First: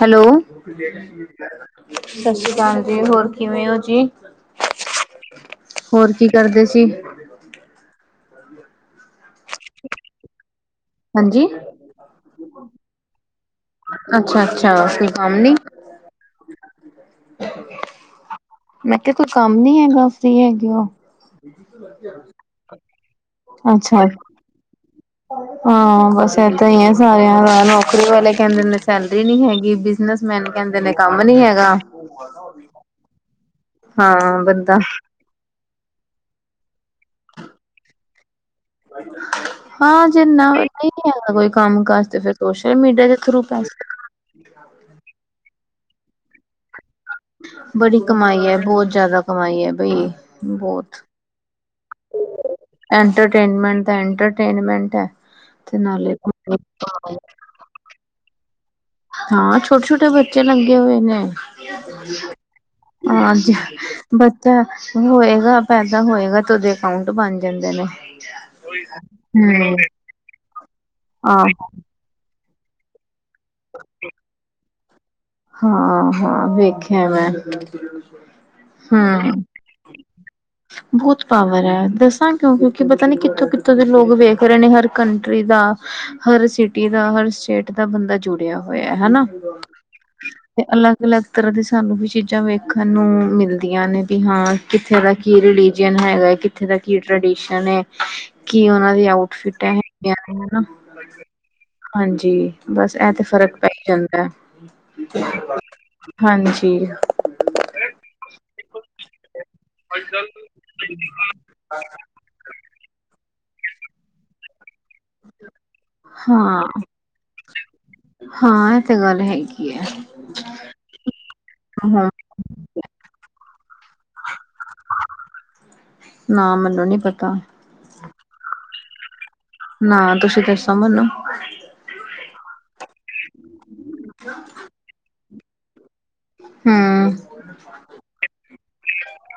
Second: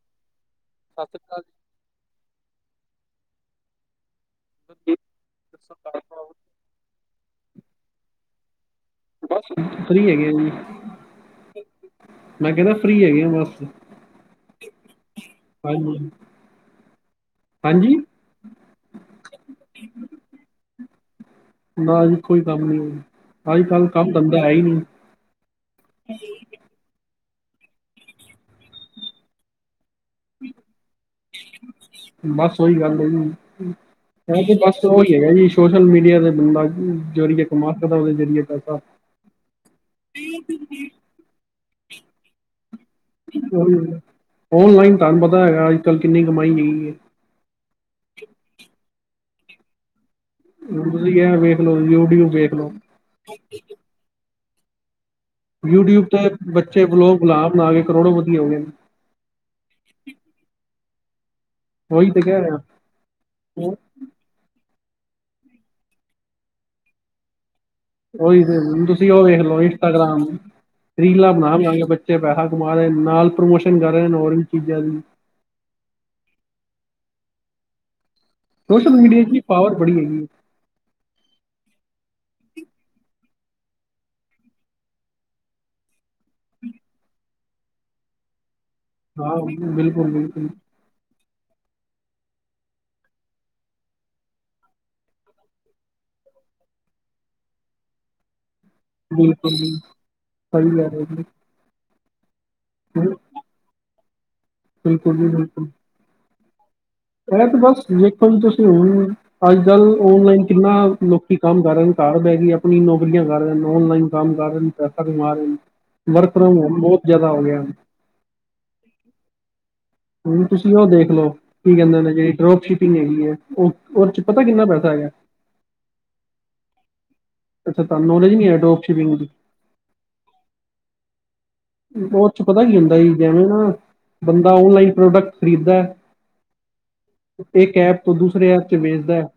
Hello, ਸਤਿ ਸ੍ਰੀ ਅਕਾਲ ਸਤਿ ਸ੍ਰੀ ਅਕਾਲ ਜੀ। ਹੋਰ ਕਿਵੇਂ ਹੋ ਜੀ? ਜੀ ਦੱਸੋ ਕਾਰ ਹੋਰ ਕੀ ਕਰਦੇ ਸੀ? ਬਸ ਫਰੀ ਹੈਗੇ ਆ ਜੀ। ਹਾਂਜੀ। ਮੈਂ ਕਹਿੰਦਾ ਫਰੀ ਹੈਗੇ ਆ। ਬਸ। ਅੱਛਾ- ਅੱਛਾ। ਕੰਮ ਨੀ ਹਾਂਜੀ। ਹਾਂਜੀ ਮੈਂ ਕਿਹਾ, ਕੋਈ ਕੰਮ ਨੀ ਹੈਗਾ। ਫਰੀ ਹੈਗੇ। ਉਹ ਨਾ ਜੀ ਕੋਈ ਕੰਮ ਨੀ। ਅੱਜ ਕੱਲ ਅੱਛਾ ਕੰਮ- ਧੰਦਾ ਹੈ ਹੀ ਨਹੀਂ। ਹਾਂ, ਬਸ ਏਦਾਂ ਹੀ ਆ ਸਾਰਿਆਂ ਦਾ ਨੌਕਰੀ ਵਾਲੇ ਕਹਿੰਦੇ ਨੇ ਸੈਲਰੀ ਨੀ ਹੈਗੀ। ਬਿਜਨਸਮੈਨ ਕਹਿੰਦੇ ਨੇ ਕੰਮ ਨੀ ਹੈਗਾ। ਬਸ ਉਹੀ ਗੱਲ ਹੈ ਜੀ ਹਾਂ ਨਹੀਂ ਜੀ ਬੰਦਾ ਬਸ ਉਹੀ ਹੈਗਾ ਜੀ। [inaudible] ਹਾਂ ਜਿੰਨਾ ਨਹੀਂ ਆਦਾ ਕੋਈ ਕੰਮ ਕਾਜ ਤੇ ਫਿਰ ਸੋਸ਼ਲ ਮੀਡੀਆ ਚ' ਔਨਲਾਈਨ ਤੁਹਾਨੂੰ ਪਤਾ ਹੈਗਾ ਅੱਜ ਕੱਲ ਕਿੰਨੀ ਕਮਾਈ ਹੈਗੀ ਹੈ। ਬੜੀ ਕਮਾਈ ਹੈ ਬਹੁਤ ਜਿਆਦਾ ਕਮਾਈ ਹੈ ਬਈ। ਹੁਣ ਬਹੁਤ ਤੁਸੀਂ ਇਹ ਵੇਖ ਲਓ ਯੂਟਿਊਬ ਵੇਖ ਲਓ ਐਟਰਟੇਨਮੈਂਟ ਦਾ ਐਟਰਟੇਨਮੈਂਟ ਹੈ। ਯੂਟਿਊਬ ਤੇ ਬੱਚੇ ਵਲੋਗ ਬਣਾ- ਬਣਾ ਕੇ ਕਰੋੜਾ ਪਤੀ ਹੋ ਗਏ ਨੇ। ਹਾਂ, ਛੋਟੇ- ਛੋਟੇ ਬੱਚੇ ਲੱਗੇ ਹੋਏ ਨੇ। ਉਹੀ ਤੇ ਕਹਿ ਰਿਹਾ ਹਾਂ, ਅਸੀਂ ਬੱਚਾ ਹੋਏਗਾ। ਪੈਦਾ ਹੋਏਗਾ ਤੇ ਉਹਦੇ ਅਕਾਊਂਟ ਬਣ ਜਾਂਦੇ ਨੇ। ਉਹੀ ਹੁਣ ਤੁਸੀਂ ਉਹ ਵੇਖ ਲੋ ਹਮ ਇੰਸਟਾਗ੍ਰਾਮ। ਰੀਲਾਂ ਆਹੋ ਬਣਾ ਬਣਾ ਕੇ ਬੱਚੇ ਤੇੇ ਪੈਸਾ ਕਮਾ ਰਹੇ ਨਾਲ ਪ੍ਰਮੋਸ਼ਨ ਕਰ ਰਹੇ ਨੇ ਹੋਰ ਚੀਜ਼ਾਂ ਦੀ। ਹਾਂ- ਹਾਂ ਵੇਖਿਆ ਮੈਂ। ਸੋਸ਼ਲ ਮੀਡੀਆ ਚ' ਵੀ ਹਮ। ਪਾਵਰ ਬੜੀ ਹੈਗੀ। ਬਹੁਤ ਪਾਵਰ ਹੈ। ਦੱਸਾਂ ਕਿਉਂ, ਕਿਉਂਕਿ ਪਤਾ ਨੀ ਕਿੱਥੋਂ- ਕਿੱਥੋਂ ਦੇ ਲੋਕ ਵੇਖ ਰਹੇ ਨੇ ਹਰ ਕੰਟਰੀ ਦਾ ਹਰ ਸਿਟੀ ਦਾ, ਹਰ ਸਟੇਟ ਦਾ ਬੰਦਾ ਜੁੜਿਆ ਹੋਇਆ ਹਨਾ। ਹਾਂ ਬਿਲਕੁਲ- ਬਿਲਕੁਲ। ਅਲੱਗ -ਅਲੱਗ ਤਰ੍ਹਾਂ ਦੀ ਸਾਨੂੰ ਵੀ ਚੀਜ਼ਾਂ ਵੇਖਣ ਨੂੰ ਮਿਲਦੀਆਂ ਨੇ ਵੀ ਹਾਂ। ਕਿੱਥੇ ਦਾ ਕੀ ਰਿਲੀਜਨ ਹੈਗਾ ਹੈ। ਕਿੱਥੇ ਦਾ ਕੀ ਟ੍ਰਡੀਸ਼ਨ ਹੈ। ਕੀ ਉਹਨਾ ਏ ਬਿਲਕੁਲ ਆਊਟਫਿਟ ਜੀ ਹੇਗੀਆ ਨੇ ਨਾ। ਸਹੀ ਕਹਿ ਰਹੇ ਜੀ ਹਾਂਜੀ। ਬਸ ਇਹ ਹਮ, ਤੇ ਫ਼ਰਕ ਪੈ ਹੀ ਜਾਂਦਾ। ਬਿਲਕੁਲ ਜੀ ਬਿਲਕੁਲ ਹਾਂਜੀ ਇਹ ਤੇ ਬਸ [unintelligible] ਅੱਜ ਕੱਲ ਔਨਲਾਈਨ ਕਿੰਨਾ ਲੋਕੀ ਕੰਮ ਕਰ ਰਹੇ ਹਨ ਘਰ ਬਹਿ ਕੇ ਹੀ ਆਪਣੀ ਨੌਕਰੀਆਂ ਕਰ ਰਹੇ ਨੇ ਔਨਲਾਈਨ ਕੰਮ ਕਰ ਰਹੇ। ਪੈਸਾ ਵੀ ਕਮਾ ਰਹੇ ਹਨ ਵਰਕ ਫਰੋਮ ਹਾਂ। ਹੋਮ ਬਹੁਤ ਜਿਆਦਾ ਹੋ ਗਿਆ ਨੇ ਹਾਂ ਇਹ ਤੇ ਗੱਲ ਹੈਗੀ ਏ ਹ ਤੁਸੀਂ ਉਹ ਦੇਖਲਓ, ਕੀ ਕਹਿੰਦੇ ਜਿਹੜੀ ਡਰੋਪ ਸ਼ਿਪਿੰਗ ਹੈਗੀ ਹੈ। ਉਹ ਚ' ਪਤਾ ਕਿੰਨਾ ਪੈਸਾ ਹੈਗਾ। ਨਾ ਮੈਨੂੰ ਨੀ ਪਤਾ ਅੱਛਾ ਤੁਹਾਨੂੰ ਨੋਲੇਜ ਨਹੀਂ ਹੈ ਅਡੋਪਟ ਸ਼ਰਿੰਗ ਦੀ ਨਾ ਤੁਸੀਂ ਦੱਸੋ ਮੈਨੂੰ ਉਹ ਚ ਪਤਾ ਕੀ ਹੁੰਦਾ ਇ ਜਿਵੇਂ ਨਾ ਬੰਦਾ ਔਨਲਾਈਨ ਪ੍ਰੋਡਕਟ ਖਰੀਦ ਏ ਹੂੰ ਇੱਕ ਐਪ ਤੋਂ ਦੂਸਰੇ ਐਪ ਚ ਵੇਚਦਾ ਹੈ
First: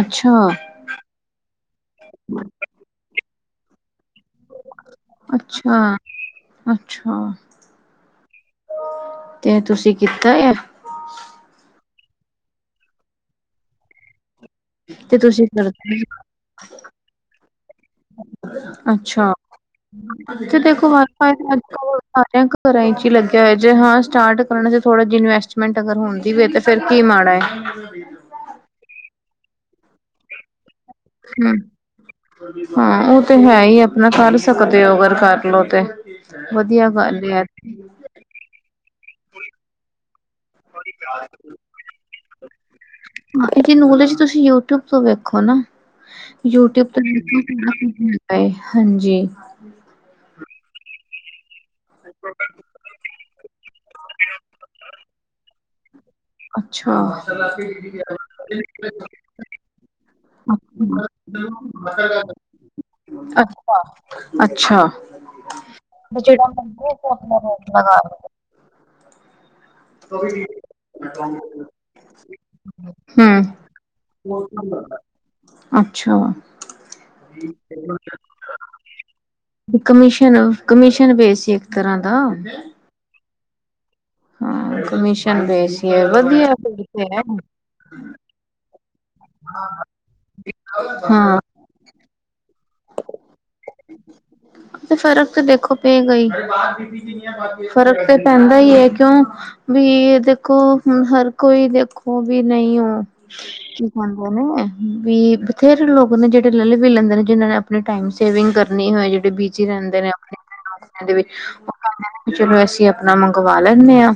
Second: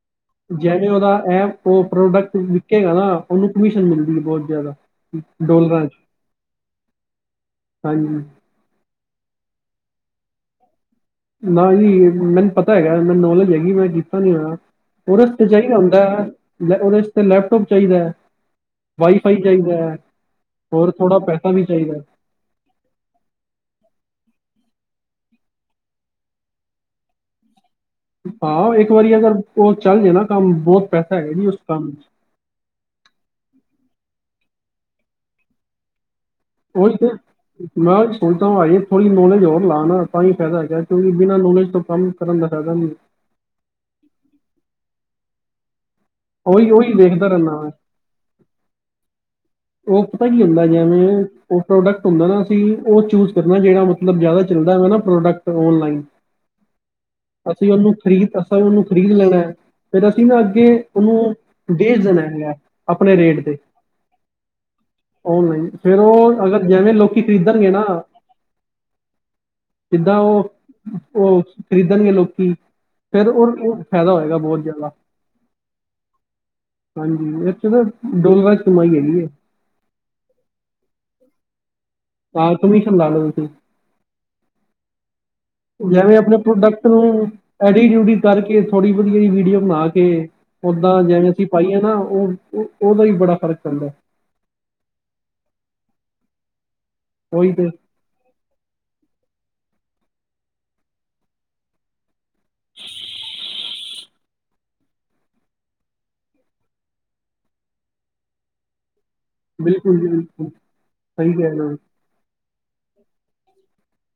ਅੱਛਾ। ਜੈ ਜਿਵੇਂ ਉਹਦਾ ਐ ਉਹ ਪ੍ਰੋਡਕਟ ਰੁੱਕੇਗਾ ਨਾ ਉਹਨੂੰ ਕਮਿਸ਼ਨ ਮਿਲਦੀ ਏ ਬਹੁਤ ਜ਼ਿਆਦਾ ਡੋਲਰਾਂ ਚ ਅੱਛਾ-ਅੱਛਾ। ਹਾਂਜੀ ਤੇ ਏ ਤੁਸੀਂ ਕੀਤਾ ਆ ਨਾ ਜੀ ਮੈਨੂੰ ਪਤਾ ਹੈਗਾ ਮੈਨੂੰ ਨੌਲੇਜ ਹੈਗੀ ਮੈਂ ਕੀਤਾ ਨੀ ਹੋਇਆ ਤੇ ਉਹਦੇ ਤੁਸੀਂ ਤਜਰੀਆ ਹੁੰਦਾ ਕਰਦੇ ਹੈ ਲੈ ਉਹਦੇ ਤੇ ਲੈਪਟੋਪ ਚਾਹੀਦਾ ਹੈ। ਅੱਛਾ। ਵਾਈਫਾਈ ਚਾਹੀਦਾ ਹੈ ਹੋਰ ਥੋੜਾ ਪੈਸਾ ਵੀ ਚਾਹੀਦਾ ਹੈ। ਬੈਂਕ ਘਰਾਂ ਚ ਹੀ ਲੱਗਿਆ ਹੋਇਆ ਜੇ ਹਾਂ ਸਟਾਰਟ ਕਰਨ ਚ ਥੋੜਾ ਜ ਇਨਵੈਸਟਮੈਂਟ ਅਗਰ ਹੁੰਦੀ ਵੇ ਤੇ ਫਿਰ ਕੀ ਮਾਡਾ ਹੈ। ਹਾਂ ਇੱਕ ਵਾਰੀ ਅਗਰ ਉਹ ਚੱਲ ਜੇ ਨਾ ਕੰਮ ਬਹੁਤ ਪੈਸਾ ਹੈਗਾ ਜੀ ਉਸ ਹਮ ਕੰਮ ਚ ਹਾਂ ਉਹ ਤੇ ਹੈ ਹੀ ਆਪਣਾ ਕਰ ਸਕਦੇ ਹੋ ਅਗਰ ਕਰਲੋ ਤੇ ਵਧੀਆ ਬਣ ਰਿਹਾ ਹੁਣ ਤਾਂ ਬਾਈ ਥੋੜੀ ਨੋਲੇਜ ਹੋਣ ਤਾਂ ਨਾ ਤਾਂ ਹੀ ਫਾਇਦਾ ਹੈਗਾ ਕਿਉਂਕਿ ਬਿਨਾਂ ਨੌਲੇਜ ਤੋਂ ਕੰਮ ਕਰਨ ਦਾ ਫਾਇਦਾ ਨਹੀਂ ਏ ਹਾਂਜੀ ਉਹਦੇ ਚ ਤੁਸੀਂ ਯੂਟੀਊਬ ਤੋਂ ਵੇਖੋ ਨਾ ਉਹੀ ਉਹੀ ਦੇਖਦਾ ਰਹਿੰਦਾ ਮੈਂ [unintelligible] ਓਪਨ ਹੀ ਹੁੰਦਾ ਜੇ ਮੈ ਉਹ ਪ੍ਰੋਡਕਟ ਹੁੰਦਾ ਨਾ ਅਸੀਂ ਉਹ ਚੂਜ ਕਰਨਾ ਜਿਹੜਾ ਮਤਲਬ ਜ਼ਿਆਦਾ ਚੱਲਦਾ ਹੈ ਨਾ ਪ੍ਰੋਡਕਟ ਔਨਲਾਈਨ ਅੱਛਾ ਅਸੀਂ ਓਨੂੰ ਖ਼ਰੀਦ ਅਸਾ ਉਹਨੂੰ ਖ਼ਰੀਦ ਲੈਣਾ ਹੈ। ਫਿਰ ਅਸੀਂ ਨਾ ਅੱਗੇ ਉਹਨੂੰ ਬੇਚ ਦੇਣਾ ਹੈਗਾ ਆਪਣੇ ਰੇਟ ਤੇ ਅੱਛਾ ਅੱਛਾ। ਔਨਲਾਈਨ ਫਿਰ ਤੇ ਜਿਹੜਾ ਉਹ ਅਗਰ ਮਰਜ਼ੀ ਜਿਵੇਂ ਅਸੀਂ ਲੋਕੀ ਆਪਣਾ ਖ਼ਰੀਦਣਗੇ ਰੇਟ ਨਾ ਲਗਾ ਲਓ ਜਿੱਦਾਂ ਉਹ ਉਹ ਖ਼ਰੀਦਣ ਗੇ ਲੋਕੀ ਫਿਰ ਹਮ ਉਹਨਾਂ ਨੂੰ ਫ਼ਾਇਦਾ ਹੋਏਗਾ ਬਹੁਤ ਜ਼ਿਆਦਾ ਅੱਛਾ। ਹਾਂਜੀ ਇਚ ਨਾ ਦੁਗਣਾ ਚ ਕਮਾਈ ਹੈਗੀ ਹੈ। ਕਮਿਸ਼ਨ ਕਮਿਸ਼ਨ ਬੇਸ ਇੱਕ ਤਰ੍ਹਾਂ ਦਾ [unintelligible] ਹਾਂ ਕਮਿਸ਼ਨ ਬੇਸ ਉਹ ਹੀ ਹੈ ਜਿਵੇਂ ਆਪਣੇ ਵਧੀਆ ਫਿਰ ਪ੍ਰੋਡਕਟ ਤੇ ਹੈ। ਨੂੰ ਐਡੀਟ ਉਡਿਤ ਕਰਕੇ ਥੋੜੀ ਵਧੀਆ ਵੀਡੀਓ ਬਣਾ ਕੇ ਉਦਾਂ ਜਿਵੇਂ ਹਾਂ ਅਸੀਂ ਪਾਈਏ ਨਾ ਉਹ ਵੀ ਬੜਾ ਫ਼ਰਕ ਪੈਂਦਾ ਫ਼ਰਕ ਤੇ ਦੇਖੋ ਪਏਗਾ ਹੀ ਉਹੀ ਤਾਂ ਫ਼ਰਕ ਤੇ ਪੈਂਦਾ ਹੀ ਹੈ ਕਿਉਂ ਵੀ ਦੇਖੋ ਹੁਣ ਹਰ ਕੋਈ ਦੇਖੋ ਉਹ ਵੀ ਨਹੀਂ ਓ ਕੀ ਨੇ ਵੀ ਬਥੇਰੇ ਲੋਕ ਨੇ ਜਿਹੜੇ ਲਲ ਵੀ ਲੈਂਦੇ ਨੇ ਜਿਹਨਾਂ ਨੇ ਆਪਣੇ ਟਾਈਮ ਸੇਵਿੰਗ ਕਰਨੀ ਹੋਏ ਜਿਹੜੇ ਬਿਜੀ ਬਿਲਕੁਲ ਰਹਿੰਦੇ ਜੀ ਨੇ ਆਪਣੇ ਬਿਲਕੁਲ ਸਹੀ ਕਹਿ ਰਹੇ ਹੋ [unintelligible] ਚਲੋ ਅਸੀਂ ਆਪਣਾ ਮੰਗਵਾ ਲੈਨੇ ਹਾਂ।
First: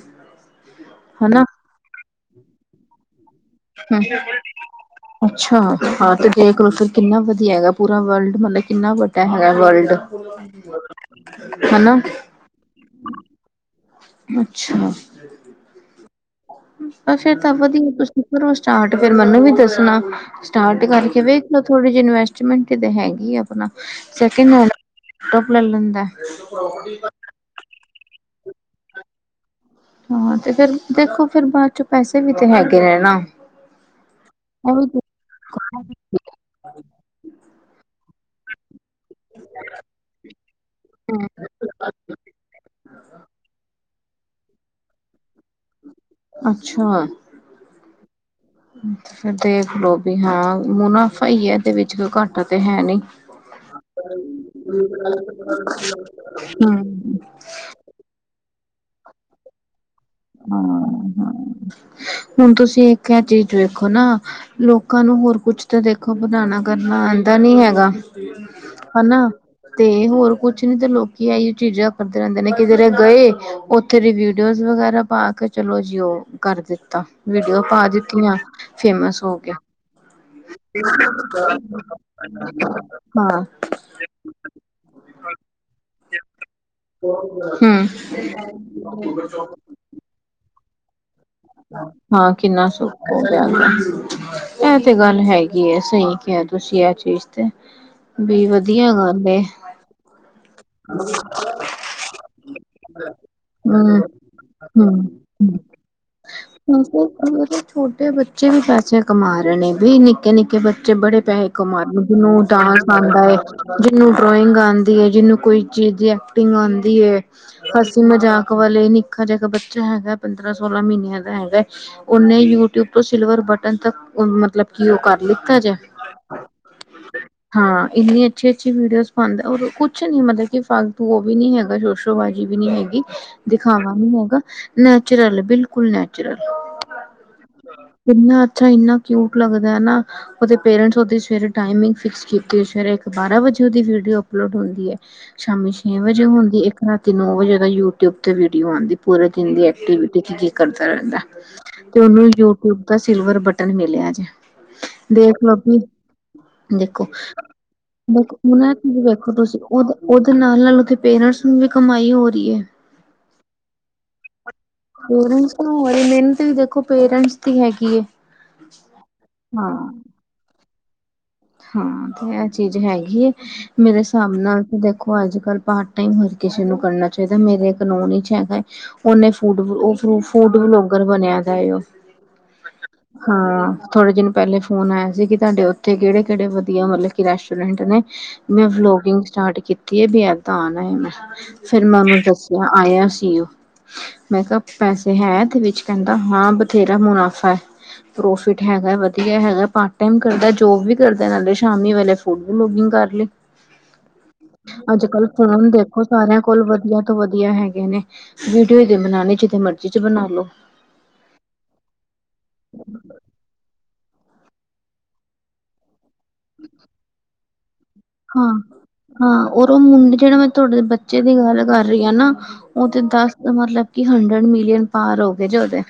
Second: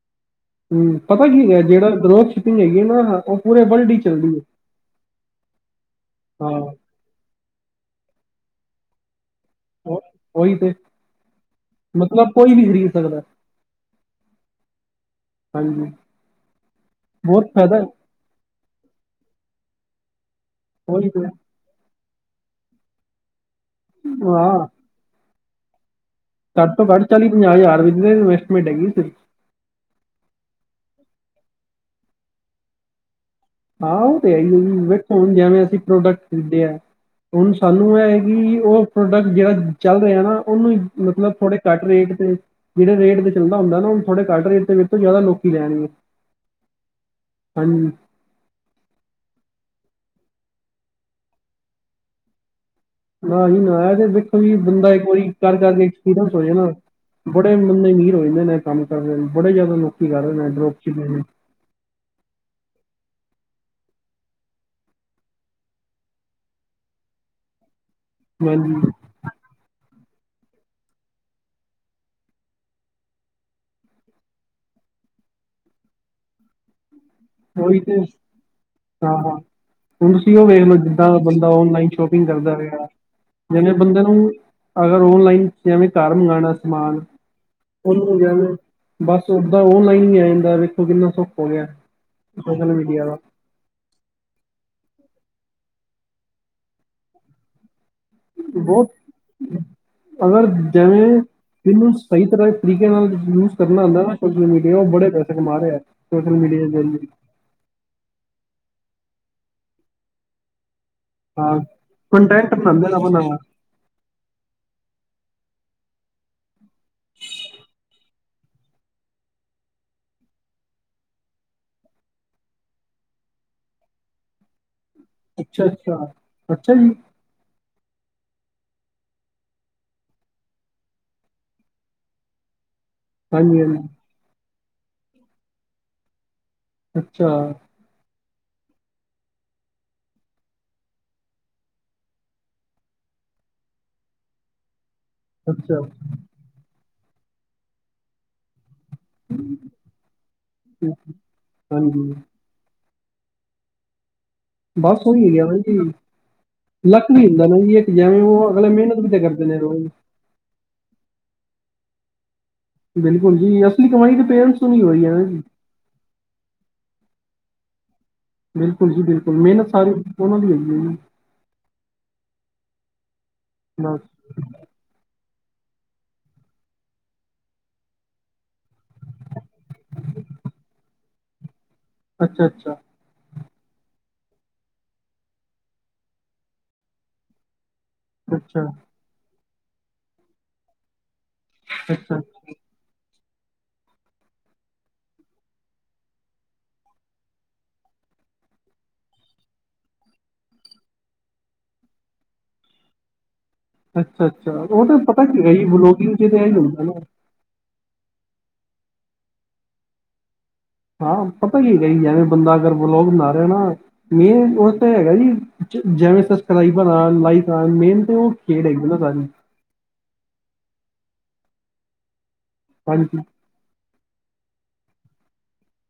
ਹੂ ਪਤਾ ਹਨਾ। ਕੀ ਹੈ ਜਿਹੜਾ ਰੋਜ ਛੁੱਟੀ ਹੈਗੀ ਨਾ ਪੂਰੇ ਵਰਲਡ ਹੀ ਚੱਲਦੀ ਹੈ ਹੂ ਅੱਛਾ ਹਾਂ ਤੇ ਦੇਖ ਲਓ ਫਿਰ ਕਿੰਨਾ ਵਧੀਆ ਹੈਗਾ ਪੂਰਾ ਵਰਲਡ ਮਤਲਬ ਕਿੰਨਾ ਵ ਹੈਗਾ ਵਰਲਡ ਉਹ ਉਹੀ ਤਾਂ ਹੈਨਾ ਮਤਲਬ ਕੋਈ ਵੀ ਖਰੀਦ ਸਕਦਾ। ਅੱਛਾ। ਹਾਂਜੀ ਤਾਂ ਫਿਰ ਬਹੁਤ ਤਾਂ ਫਾਇਦਾ ਹੈ। ਵਧੀਆ ਤੁਸੀਂ ਕਰੋਂ ਸਟਾਰਟ ਫਿਰ ਮੈਨੂੰ ਵੀ ਦੱਸਣਾ ਸਟਾਰਟ ਉਹੀ ਕਰਕੇ ਤਾਂ ਵੇ। ਚਲ ਥੋੜੀ ਜਿਹੀ ਇਨਵੈਸਟਮੈਂਟ ਹੀ ਤਾਂ ਹੈਗੀ ਆ ਆਪਣਾ ਸੈਕਿੰਡ ਹੈਂਡ ਹਾਂ ਲੈਪਟੋਪ ਲੈ ਲੈਂਦਾ। ਘੱਟ ਤੋਂ ਘੱਟ ਚਾਲੀ ਪੰਜਾਹ ਹਜ਼ਾਰ ਵਿੱਚ ਇਨਵੈਸਟਮੈਂਟ ਹੈਗੀ। ਹਾਂ ਤੇ ਫੇਰ ਦੇਖੋ ਫਿਰ ਬਾਅਦ ਚੋਂ ਪੈਸੇ ਵੀ ਤੇ ਹੈਗੇ ਨੇ ਨਾ। ਹਾਂ ਓਤੇ ਹੈਈ ਏ ਹੁਣ ਜਿਵੇਂ ਅਸੀਂ ਪ੍ਰੋਡਕਟ ਖਰੀਦੇਆ ਆ ਹੁਣ ਸਾਨੂੰ ਇਹ ਹੈਕੀ ਉਹ। ਪ੍ਰੋਡਕਟ ਜਿਹੜਾ ਚੱਲ ਰਿਹਾ ਨਾ ਉਹਨੂੰ ਮਤਲਬ ਥੋੜੇ ਘੱਟ ਰੇਟ ਤੇ ਜਿਹੜੇ ਰੇਟ ਤੇ ਚਲਦਾ ਹੁੰਦਾ ਨਾੁ ਥੋੜੇ ਘੱਟ ਰੇਟ ਤੇ ਵੇਚੋ ਜ਼ਿਆ ਲੋਕੀ ਲੈਣਗੇ। ਅੱਛਾ ਹਾਂਜੀ ਫਿਰ ਦੇਖ ਲੋ ਵੀ ਹਾਂ ਮੁਨਾਫ਼ਾ ਹੀ ਹੈ ਇਹਦੇ ਵਿੱਚ ਘਾਟਾ ਤੇ ਹੈ ਨੀ। ਨਾ ਜੀ ਨਾ ਇਹ ਤੇ ਵੇਖੋ ਜੀ ਬੰਦਾ ਇੱਕ ਵਾਰੀ ਕਰ ਕਰਕੇ ਐਕਪੀਰੀਅਂਸ ਹੋ ਜੇ ਨਾ। ਹਮ ਬੜੇ ਬੰਦੇ ਅਮੀਰ ਹੋ ਜਾਂਦੇ ਨੇ ਕੰਮ ਕਰਦੇ ਬੜੇ ਜ਼ਿਆਦਾ ਲੋਕੀ ਕਰ ਰਹੇ ਨੇ ਹਾਂ ਡਰੋਪ ਚ ਨੇ। ਹਾਂ ਹੁਣ ਤੁਸੀਂ ਇੱਕ ਇਹ ਚੀਜ਼ ਵੇਖੋ ਨਾ। ਲੋਕਾਂ ਨੂੰ ਹੋਰ ਕੁਛ ਤਾਂ ਦੇਖੋ ਬਣਾਉਣਾ ਕਰਨਾ ਆਉਂਦਾ ਨੀ ਹੈਗਾ। ਹਾਂਜੀ ਹੈਨਾ ਤੇ ਹੋਰ ਕੁਛ ਨੀ ਤੇ ਲੋਕੀ ਆਹੀ ਚੀਜ਼ਾਂ ਕਰਦੇ ਰਹਿੰਦੇ ਨੇ ਕਿਧਰੇ ਗਏ। ਓਥੇ ਦੀ ਵੀਡੀਓਜ਼ ਵਗੈਰਾ ਪਾ ਕੇ ਚਲੋ ਜੀ ਓ ਕਰ ਦਿੱਤਾ। ਵੀਡੀਓ ਉਹੀ ਪਾ ਤੇ ਦਿੱਤੀਆਂ ਹਾਂ ਫੇਮਸ ਹੋ ਹਾਂ ਗਿਆ। ਹੁਣ ਤੁਸੀਂ ਉਹ ਵੇਖ ਲੋ ਜਿੱਦਾਂ ਬੰਦਾ ਓਨਲਾਈਨ ਸ਼ੋਪਿੰਗ ਕਰਦਾ ਰਿਹਾ। ਹਾਂ ਜਿਵੇੇ ਬੰਦੇ ਨੂੰ ਅਗਰ ਓਨਲਾਈਨ ਜਿਵੇਂ ਘਰ ਮੰਗਵਾਉਣਾ ਸਮਾਨ। ਹੂੰ ਉਹਨੂੰ ਜਾ ਬਸ ਓਦਾਂ ਓਨਲਾਈਨ ਹੀ ਆ ਜਾਂਦਾ ਵੇਖੋ ਕਿੰਨਾ ਸੌਖਾ ਹਾਂ ਕਿੰਨਾ ਸੁੱਖ ਇਹ ਤੇ ਗੱਲ ਹੈਗੀ ਆ ਸਹੀ ਕਿਹਾ ਤੁਸੀਂ ਇਹ ਚੀਜ਼ ਤੇ ਵੀ ਵਧੀਆ ਬਹੁਤ ਗੱਲ ਏ। ਅਗਰ ਜਿਵੇਂ ਮੈਨੂੰ ਸਹੀ ਤਰ੍ਹਾਂ ਤਰੀਕੇ ਨਾਲ ਯੂਜ ਕਰਨਾ ਹੂੰ ਹੁੰਦਾ ਸੋ ਮੀਡੀਆ ਉਹ ਬੜੇ ਪੈਸੇ ਕਮਾ ਰਹੇ ਹੈ। ਹਾਂਜੀ [inaudible] ਛੋਟੇ ਬੱਚੇ ਵੀ ਪੈਸੇ ਕਮਾ ਰਹੇ ਨੇ ਵੀ ਨਿੱਕੇ-ਨਿੱਕੇ ਬੱਚੇ ਬੜੇ। ਪੈਹੇ ਹਾਂ ਕਮਾਲੋ ਨੂੰ ਜਿਹਨੂੰ ਕੰਟੈਂਟ ਡਾਂਸ ਬਣਾਉਂਦੇ ਨਾ ਆਉਂਦਾ ਹੈ। ਬਣਾਵਾ ਜਿਹਨੂੰ ਡਰੋਇੰਗ ਆਉਂਦੀ ਹੈ ਜਿਹਨੂੰ ਕੋਈ ਚੀਜ਼ ਦੀ ਐਕਟਿੰਗ ਆਉਂਦੀ ਹੈ। ਹਾਸੀ ਮਜ਼ਾਕ ਵਾਲੇ ਨਿੱਕਾ ਜਿਹਾ ਬੱਚਾ ਹੈਗਾ ਪੰਦਰਾਂ ਸੋਲਾਂ ਮਹੀਨੇ। ਹੈਗਾ ਉਹਨੇ ਯੂਟਿਊਬ ਤੋਂ ਸਿਲਵਰ ਬਟਨ ਤੱਕ ਮਤਲਬ ਕੀ ਉਹ ਕਰ। ਲਿੱਤਾ ਜੇ ਅੱਛਾ-ਅੱਛਾ-ਅੱਛਾ ਜੀ ਹਾਂ ਇੰਨੀ ਅੱਛੀ-ਅੱਛੀ ਵੀਡੀਓਜ਼ ਪਾਉਂਦਾ ਕੁਛ ਨੀ ਮਤਲਬ ਕਿ ਫਾਲਤੂ ਉਹ ਵੀ ਨੀ ਹੈਗਾ। ਸ਼ੋ ਬਾਜ਼ੀ ਵੀ ਨੀ ਹੈਗੀ ਹਾਂਜੀ ਹਾਂਜੀ ਦਿਖਾਵਾ ਨੀ ਹੈਗਾ। ਨੈਚੁਰਲ ਬਿਲਕੁਲ ਨੈਚੁਰਲ ਅੱਛਾ ਕਿੰਨਾ ਅੱਛਾ ਇੰਨਾ ਕਿਊਟ ਲੱਗਦਾ ਹੈ ਨਾ। ਉਹਦੇ ਪੇਰੈਂਟਸ ਉਹਦੀ ਸਵੇਰੇ ਟਮਿੰਗ ਫਿਕਸ ਕੀਤੀ ਹੋਈ। ਸਵੇਰੇ ਬਾਰਾਂ ਵਜੇ ਉਹਦੀ ਵੀਡੀਓ ਅਪਲੋਡ ਹੁੰਦੀ ਹੈ। ਸ਼ਾਮੀ ਅੱਛਾ ਛੇ ਵਜੇ ਹੁੰਦੀ ਇੱਕ ਰਾਤੀ ਨੋ ਵਜੇ ਦਾ ਯੂਟਿਊਬ ਤੇ ਵੀਡੀਓ ਆਉਂਦੀ। ਪੂਰੇ ਦਿਨ ਦੀ ਐਕਟੀਵਿਟੀ ਚ ਜੋ ਕਰਦਾ ਰਹਿੰਦਾ। ਤੇ ਹਾਂਜੀ ਉਹਨੂੰ ਯੂਟਿਊਬ ਦਾ ਸਿਲਵਰ ਬਟਨ ਮਿਲਿਆ ਜੇ। ਬਸ ਉਹੀ ਦੇਖ ਮਿਲਿਆ ਵਾ ਲਓ ਜੀ। ਵੀ ਦੇਖੋ ਲੱਕ ਵੀ ਹੁੰਦਾ ਨਾ ਜਿਵੇਂ, ਦੇਖ ਉਹ ਅਗਲੇ ਉਹਨਾਂ ਚੀਜ਼ ਮਿਹਨਤ ਵੀ ਤਾਂ ਵੇਖੋ ਕਰਦੇ ਨੇ ਤੁਸੀਂ ਰੋਜ਼। ਉਹਦੇ ਉਹਦੇ ਨਾਲ-ਨਾਲ ਉਥੇ ਪੇਰੈਂਟਸ ਨੂੰ ਵੀ ਕਮਾਈ ਹੋ ਰਹੀ ਹੈ। ਬਿਲਕੁਲ ਜੀ, ਅਸਲੀ ਕਮਾਈ ਤੇ ਪੇਰੈਂਟਸ ਨੂੰ ਹੋ ਰਹੀ ਹੈ। ਹੋਰ ਮਿਹਨਤ ਵੀ ਦੇਖੋ ਪੇਰੈਂਟਸ ਦੀ ਹੈਗੀ ਏ। ਬਿਲਕੁਲ ਜੀ ਬਿਲਕੁਲ, ਮਿਹਨਤ ਸਾਰੀ ਉਹਨਾਂ ਦੀ ਹੈਗੀ ਹੈ ਜੀ। ਹਾਂ ਤੇ ਇਹ ਚੀਜ਼ ਹੈਗੀ ਐ, ਮੇਰੇ ਬਸ। ਹਿਸਾਬ ਮੈਂ ਵੀ ਦੇਖੋ ਅੱਜ-ਕੱਲ ਪਾਰਟ ਟਾਈਮ ਹਰ ਕਿਸੇ ਨੂੰ ਕਰਨਾ ਚਾਹੀਦਾ, ਮੇਰੇ ਇੱਕ ਨੋਲੈਜ ਚ ਹੈਗਾ ਹੈ। ਉਹਨੇ, ਔ ਫੂਡ-ਫੂਡ ਵਲੋਗਰ ਬਣਿਆ ਦਾ ਐ, ਉਹ ਅੱਛਾ-ਅੱਛਾ, ਹਾਂ ਥੋੜੇ ਦਿਨ ਪਹਿਲੇ ਫੋਨ ਆਇਆ ਸੀ, ਕਿ ਤੁਹਾਡੇ ਉੱਥੇ ਕਿਹੜੇ ਕਿਹੜੇ ਵਧੀਆ ਵਾਲੇ, ਕਿ ਰੈਸਟੋਰੈਂਟ ਨੇ ਅੱਛਾ, ਮੈਂ ਵਲੋਗਿੰਗ ਸਟਾਰਟ ਕੀਤੀ ਹੈ, ਵੀ ਏਦਾਂ ਆਣਾ ਹੈ, ਮੈਂ ਫਿਰ ਮੈ ਔਨੂੰ ਅੱਛਾ, ਦ ਔ ਆਇਆ ਸੀ ਉਹ, ਮੈਂ ਕਿਹਾ ਪੈਸੇ ਹੈ ਐਦੇ ਵਿੱਚ, ਕਹਿੰਦਾ ਹਾਂ, ਬਥੇਰਾ ਮੁਨਾਫ਼ਾ ਹੈ। ਪ੍ਰੋਫਿਟ ਹੈਗਾ ਵਧੀਆ ਹੈਗਾ, ਪਾਰਟ ਟਾਈਮ ਕਰਦਾ ਜੋਬ ਵੀ। ਕਰਦਾ, ਨਾਲੇ ਸ਼ਾਮੀ ਵੇਲੇ ਫੂਡ ਵਲੋਗਿੰਗ ਕਰ ਲਈ। ਅੱਛਾ-ਅੱਛਾ, ਉਹ ਤਾਂ ਅੱਜ ਪਤਾ ਕਲ੍ਹ ਕੀ ਹੈਗਾ ਜੀ ਫੋਨ ਦੇਖੋ, ਵਲੋਗਿੰਗ 'ਚ ਤਾਂ ਸਾਰਿਆਂ ਇਹੀ ਕੋਲ ਹੁੰਦਾ ਨਾ। ਵਧੀਆ ਤੋਂ ਵਧੀਆ ਵਧੀਆ ਹੈਗੇ ਨੇ, ਵੀਡੀਓ ਤੇ ਬਣਾਉਣੇ, ਜਿੱਦੇ ਮਰਜ਼ੀ ਚ ਬਣਾ ਲੋ। ਹਾਂ, ਪਤਾ ਕੀ ਹੈਗਾ ਹੀ, ਐਵੇਂ ਬੰਦਾ ਅਗਰ ਬਲੋਗ ਬਨਾ ਰਿਹਾ ਨਾ ਮੇਨ ਉਹ ਤਾਂ ਹੈਗਾ ਜੀ, ਜਿਵੇਂ ਸਬਸਕ੍ਰਾਈਬਰ ਆਉਣ ਲਾਈਵ ਆਉਣ, ਮੇਨ। ਤੇ ਉਹ ਹਾਂ ਖੇਡ ਹੈਗੀ ਨਾ ਸਾਰੀ, ਹਾਂ, ਔਰ ਉਹ ਮੁੰਡੇ, ਜਿਹੜੇ ਮੈਂ ਤੁਹਾਡੇ ਬੱਚੇ ਦੀ ਗੱਲ ਕਰ ਰਹੀ ਆਂ ਨਾ ਉਹ ਤੇ ਹਾਂਜੀ। ਦੱਸ, ਮਤਲਬ ਕਿ ਹੰਡਰਡ ਮਿਲੀਅਨ ਪਾਰ ਹੋ ਗਏ ਜੇ ਔਦੇ।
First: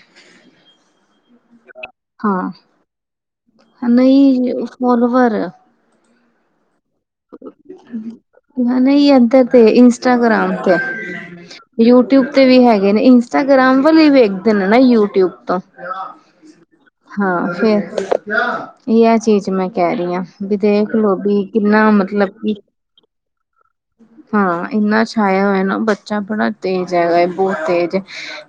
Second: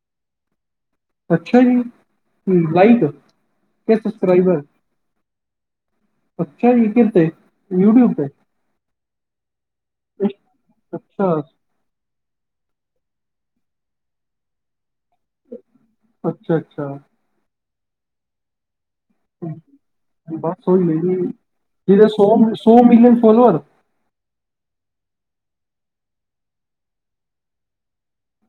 ਅੱਛਾ ਜੀ, ਹਾਂ, ਲਾਈਕ ਕੇ ਨਹੀਂ ਸਬਸਕ੍ਰਾਈਬਰ ਫੋਲੋਵਰ ਅਛਾ ਜੀ, ਕਿਥੇ ਯੂ ਟਊਬ ਤੇ। ਹ ਨਹੀਂ, ਐਦੇ ਤੇ, ਇੰਸਟਾਗ੍ਰਾਮ ਤੇ। ਅੱਛਾ, ਯੂ ਟਊਬ ਤੇ ਵੀ ਹੈਗੇ ਨੇ, ਇੰਸਟਾਗ੍ਰਾਮ ਵਾਲੇ ਵੇਖਦੇ ਨੇ ਨਾ ਯੂ ਟਊਬ ਤੋਂ। ਅੱਛਾ ਅੱਛਾ ਹਾਂ ਫੇਰ, ਇਹ ਹੈ ਚੀਜ਼ ਮੈਂ ਕਹਿ ਰਹੀ ਹਾਂ, ਵੀ ਬਸ ਉਹੀ ਹੈ ਦੇਖ ਲਓ ਜੀ ਵੀ ਕਿੰਨਾ ਜਿਹਦੇ ਸੌ ਮਤਲਬ ਕਿ ਸੌ ਮਿਲੀਅਨ ਫੋਲੋਅਰ ਹਾਂ ਇੰਨਾ ਛਾਇਆ ਹੋਇਆ ਨਾ, ਬੱਚਾ ਬੜਾ ਤੇਜ਼ ਹੈਗਾ ਹੈ, ਬਹੁਤ ਤੇਜ਼ ਹੈ।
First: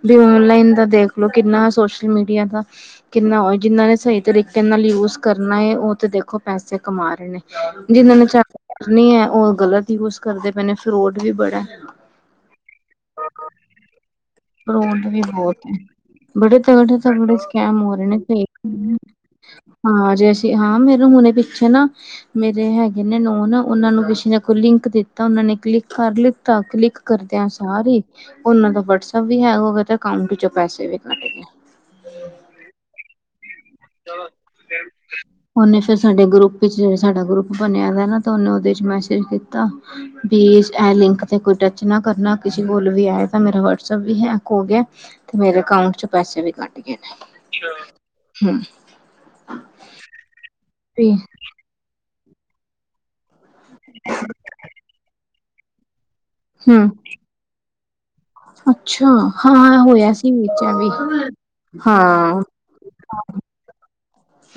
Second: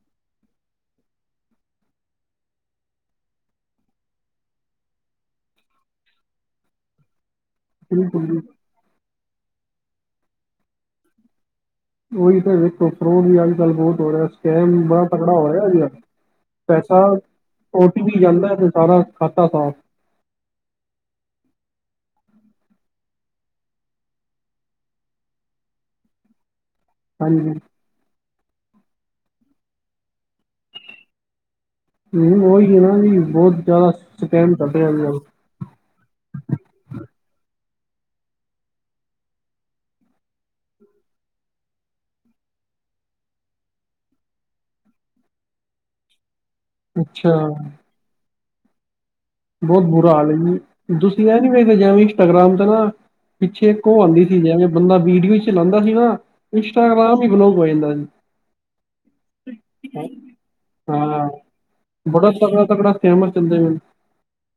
ਵੀ ਔਨਲਾਈਨ ਦਾ ਦੇਖ ਲੋ, ਕਿੰਨਾ ਸੋਸ਼ਲ ਮੀਡੀਆ ਦਾ ਕਿੰਨਾ ਹੋ ਜਿਹਨਾਂ ਨੇ ਸਹੀ ਤਰੀਕੇ ਨਾਲ ਯੂਜ ਕਰਨਾ ਹੈ, ਉਹ ਤੇ ਦੇਖੋ, ਪੈਸੇ ਕਮਾ ਰਹੇ ਨੇ। ਜਿਨਾਂ ਨੇ ਬਿਲਕੁਲ ਚ ਜੀ ਕਰਨੀ ਹੈ, ਉਹ ਗ਼ਲਤ ਯੂਜ ਕਰਦੇ ਪਏ ਨੇ, ਫਰੋਡ ਵੀ ਬੜਾ। ਉਹੀ ਤਾਂ ਵੇਖੋ ਫਰੋਡ ਵੀ ਅੱਜ ਕੱਲ ਬਹੁਤ ਹੋ ਰਿਹਾ, ਸਕੈਮ ਵੀ ਬੜਾ ਫਰੋਡ ਤਗੜਾ ਹੋ ਰਿਹਾ ਬਹੁਤ ਅਜ ਹੈ। ਕੱਲ। ਬੜੇ ਪੈਸਾ ਤਗੜੇ-ਤਗੜੇ ਸਕੈਮ ਓ ਹੋ ਟੀ ਰਹੇ ਨੇ ਪੀ ਚੱਲਦਾ ਹੈ, ਤੇ ਸਾਰਾ ਖਾਤਾ ਸਾਫ਼। ਹਾਂ ਜੇ ਅਸੀਂ ਹਾਂ, ਮੇਰੇੂੰ ਹੁਣੇੇ ਪਿੱਛੇ ਨਾ ਮੇਰੇ ਹੈਗੇ ਨੇ ਨੋਨ, ਉਹਨਾਂ ਨੂੰ ਕਿਸੇ ਨੇ ਲਿੰਕ ਦਿੱਤਾ, ਉਹਨਾਂ ਨੇ ਕਲਿੱਕ ਕਰ ਲਿੱਤਾ, ਕਲਿੱਕ ਕਰਦੇਆਂ ਹਾਂਜੀ ਸਾਰ ਈ, ਉਹਨਾਂ ਦਾ ਵਟਸਐਪ ਵੀ ਹੈ, ਔ ਔਦੇ ਅਕਾਂਟ ਚੋਂ ਪੈਸੇ ਵੀ ਗਏ। ਹੂ, ਉਹੀ ਨਾ ਜੀ, ਬਹੁਤ ਜ਼ਿਆਦਾ ਸਕੈਮ ਕੱਢਿਆ ਉਹਨੇ ਫਿਰ ਸਾਡੇ ਗਰੁੱਪ ਵਿੱਚ, ਜਿਹੜਾ ਸਾਡਾ ਗਰੁੱਪ ਬਣਿਆ ਦਾ ਨਾ, ਉਹਨੇ ਉਹਦੇ ਚ ਮੈਸੇਜ ਕੀਤਾ। ਵੀ ਇਹ ਲਿੰਕ ਤੇ ਕੋਈ ਟੱਚ ਨਾ ਕਰਨਾ, ਕਿਸੇ ਕੋਲ ਵੀ ਆਇ ਤਾਂ, ਮੇਰਾ ਵਟਸਐਪ ਵੀ ਹੈਕ ਹੋ ਗਿਆ। ਤੇ, ਮੇਰੇ ਅਕਾਊਂਟ ਚ ਪੈਸੇ ਵੀੱ ਕੱਢ ਅੱਛਾ, ਹੂੰ, [unintelligible] ਬਹੁਤ ਬੁਰਾ ਹਾਲ ਹੈ ਜੀ, ਹੂੰ ਤੁਸੀਂ ਐ ਨੀ ਵੇਖਦੇ ਇੰਸਟਾਗ੍ਰਾਮ ਤੇ ਨਾ ਪਿੱਛੇ ਇੱਕ ਉਹ ਆਦੀ ਸੀ, ਜਿਵੇਂ ਬੰਦਾ ਵੀਡੀਓ ਚਲਾਦਾ ਸੀ ਨਾ ਹਮ ਇੰਸਟਾਗ੍ਰਾਮ ਹੀ ਬਲੋਕ ਹੋ ਜਾਂਦਾ ਜੀ। ਅੱਛਾ, ਹਾਂ ਹੋਇਆ ਸੀ, ਵਿਚ ਵੀ ਹਾਂ ਹਾਂ ਬੜਾ ਤਗੜਾ ਸਕੈਮਰ ਚੱਲਦੇ ਪਏ ਨ।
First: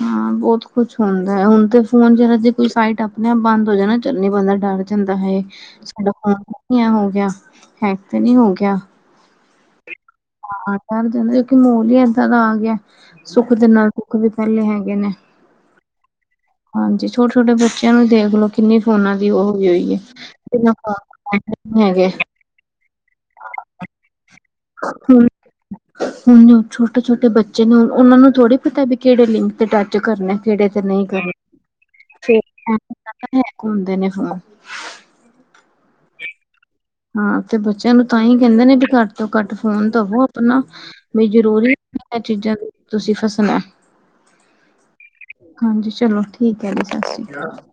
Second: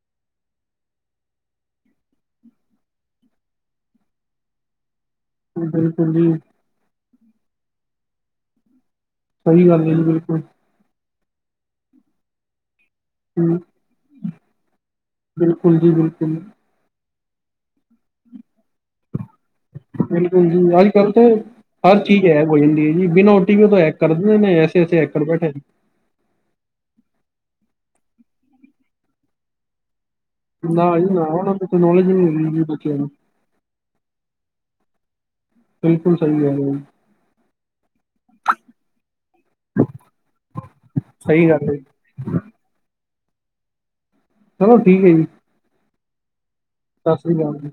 ਹਾਂ ਬਹੁਤ ਕੁੁਛ ਹੋਂਦਾ ਹੈ, ਹੁਣ ਤੇ ਫੋਨ ਜਿਹੜ ਜੇ ਕੋਈ ਸਾਈਟ ਆਪਣੇ ਆਪ ਬੰਦ ਹੋ ਜਾਣਾ ਚੱਲਨੀ, ਬੈਂਦਾ ਡਰ ਜਾਂਦਾ, ਹਾਏ। ਸਾਡਾ ਬਿਲਕੁਲ ਜੀ ਫੋਨ ਹੋ ਗਿਆ, ਹੈਕ ਤੇ ਨਹੀਂ ਹੋ ਗਿਆ ਸਹੀ ਗੱਲ ਹੈ ਜੀ ਬਿਲਕੁਲ ਹਾ ਡਰ ਜਾਂਦਾ, ਕਿ ਮਹੌਲ ਹੀ ਐ ਦਾਦਾਂ ਆ ਗਿਆ ਸੁੱਖ ਹੂੰ ਦੇ ਨਾਲ ਦੁੱਖ ਵੀ ਪਹਿਲੇ ਹੈਗੇ ਨੇ ਬਿਲਕੁਲ ਜੀ ਬਿਲਕੁਲ ਹਾਂਜੀ। ਛੋਟੇ ਛੋਟੇ ਬੱਚਿਆਂ ਨੂੰ ਦੇਖਲੋ ਕਿੰਨੀ ਫੋਨਾ ਦੀ ਉਹ ਹੋਈ ਹੋਈ ਹੈ। ਬਿਲਕੁਲ ਜੀ ਬਿਨਾਂ ਅੱਜਕੱਲ ਤੇ ਫੋਨ ਨੀ ਹਰ ਹੈਗੇ ਚੀਜ਼ ਹੈ ਕੋ ਨਹੀਂ ਜੀ ਬਿਨਾਂ ਓਟੀ ਵੀ ਤੋਂ ਹੈਕ ਕਰਦੇ ਐਸੇ ਐਸੇ ਹੈਕਰ ਹੁਣ ਬੈਠੇ ਹੁਣ ਛੋਟੇ ਛੋਟੇ ਬੱਚੇ ਨੇ ਉਹਨਾਂ ਨੂੰ ਥੋੜ੍ਹੀ ਪਤਾ ਵੀ ਕਿਹੜੇ ਲਿੰਕ ਤੇ ਟੱਚ ਕਰਨੇ ਕਿਹੜੇ ਤੇ ਨਾ ਨਹੀਂ ਜੀ ਨਾ ਕਰਨ ਉਹਨਾਂ ਨੂੰ ਤੇ ਨੌਲੇਜ ਨਹੀਂ ਫਿਰ ਹੈਗੀ ਜੀ ਬੱਚਿਆਂ ਨੂੰ ਘੁੰਮਦੇ ਨੇ ਫੋਨ ਬਿਲਕੁਲ ਸਹੀ ਗੱਲ ਹੈ ਹਾਂ। ਤੇ ਬੱਚਿਆਂ ਨੂੰ ਤਾਂ ਹੀ ਕਹਿੰਦੇ ਨੇ ਵੀ ਘੱਟ ਤੋਂ ਘੱਟ ਫੋਨ ਦਵੋ ਆਪਣਾ ਵੀ ਸਹੀ ਗੱਲ ਜ਼ਰੂਰੀ ਹੈ ਜੀ। ਇਹ ਚੀਜ਼ਾਂ ਦੇ ਤੁਸੀਂ ਫਸਣਾ ਚਲੋ ਠੀਕ ਹੈ ਜੀ ਹਾਂਜੀ। ਚਲੋ ਠੀਕ ਹੈ ਜੀ ਸਤਿ ਸ਼੍ਰੀ ਅਕਾਲ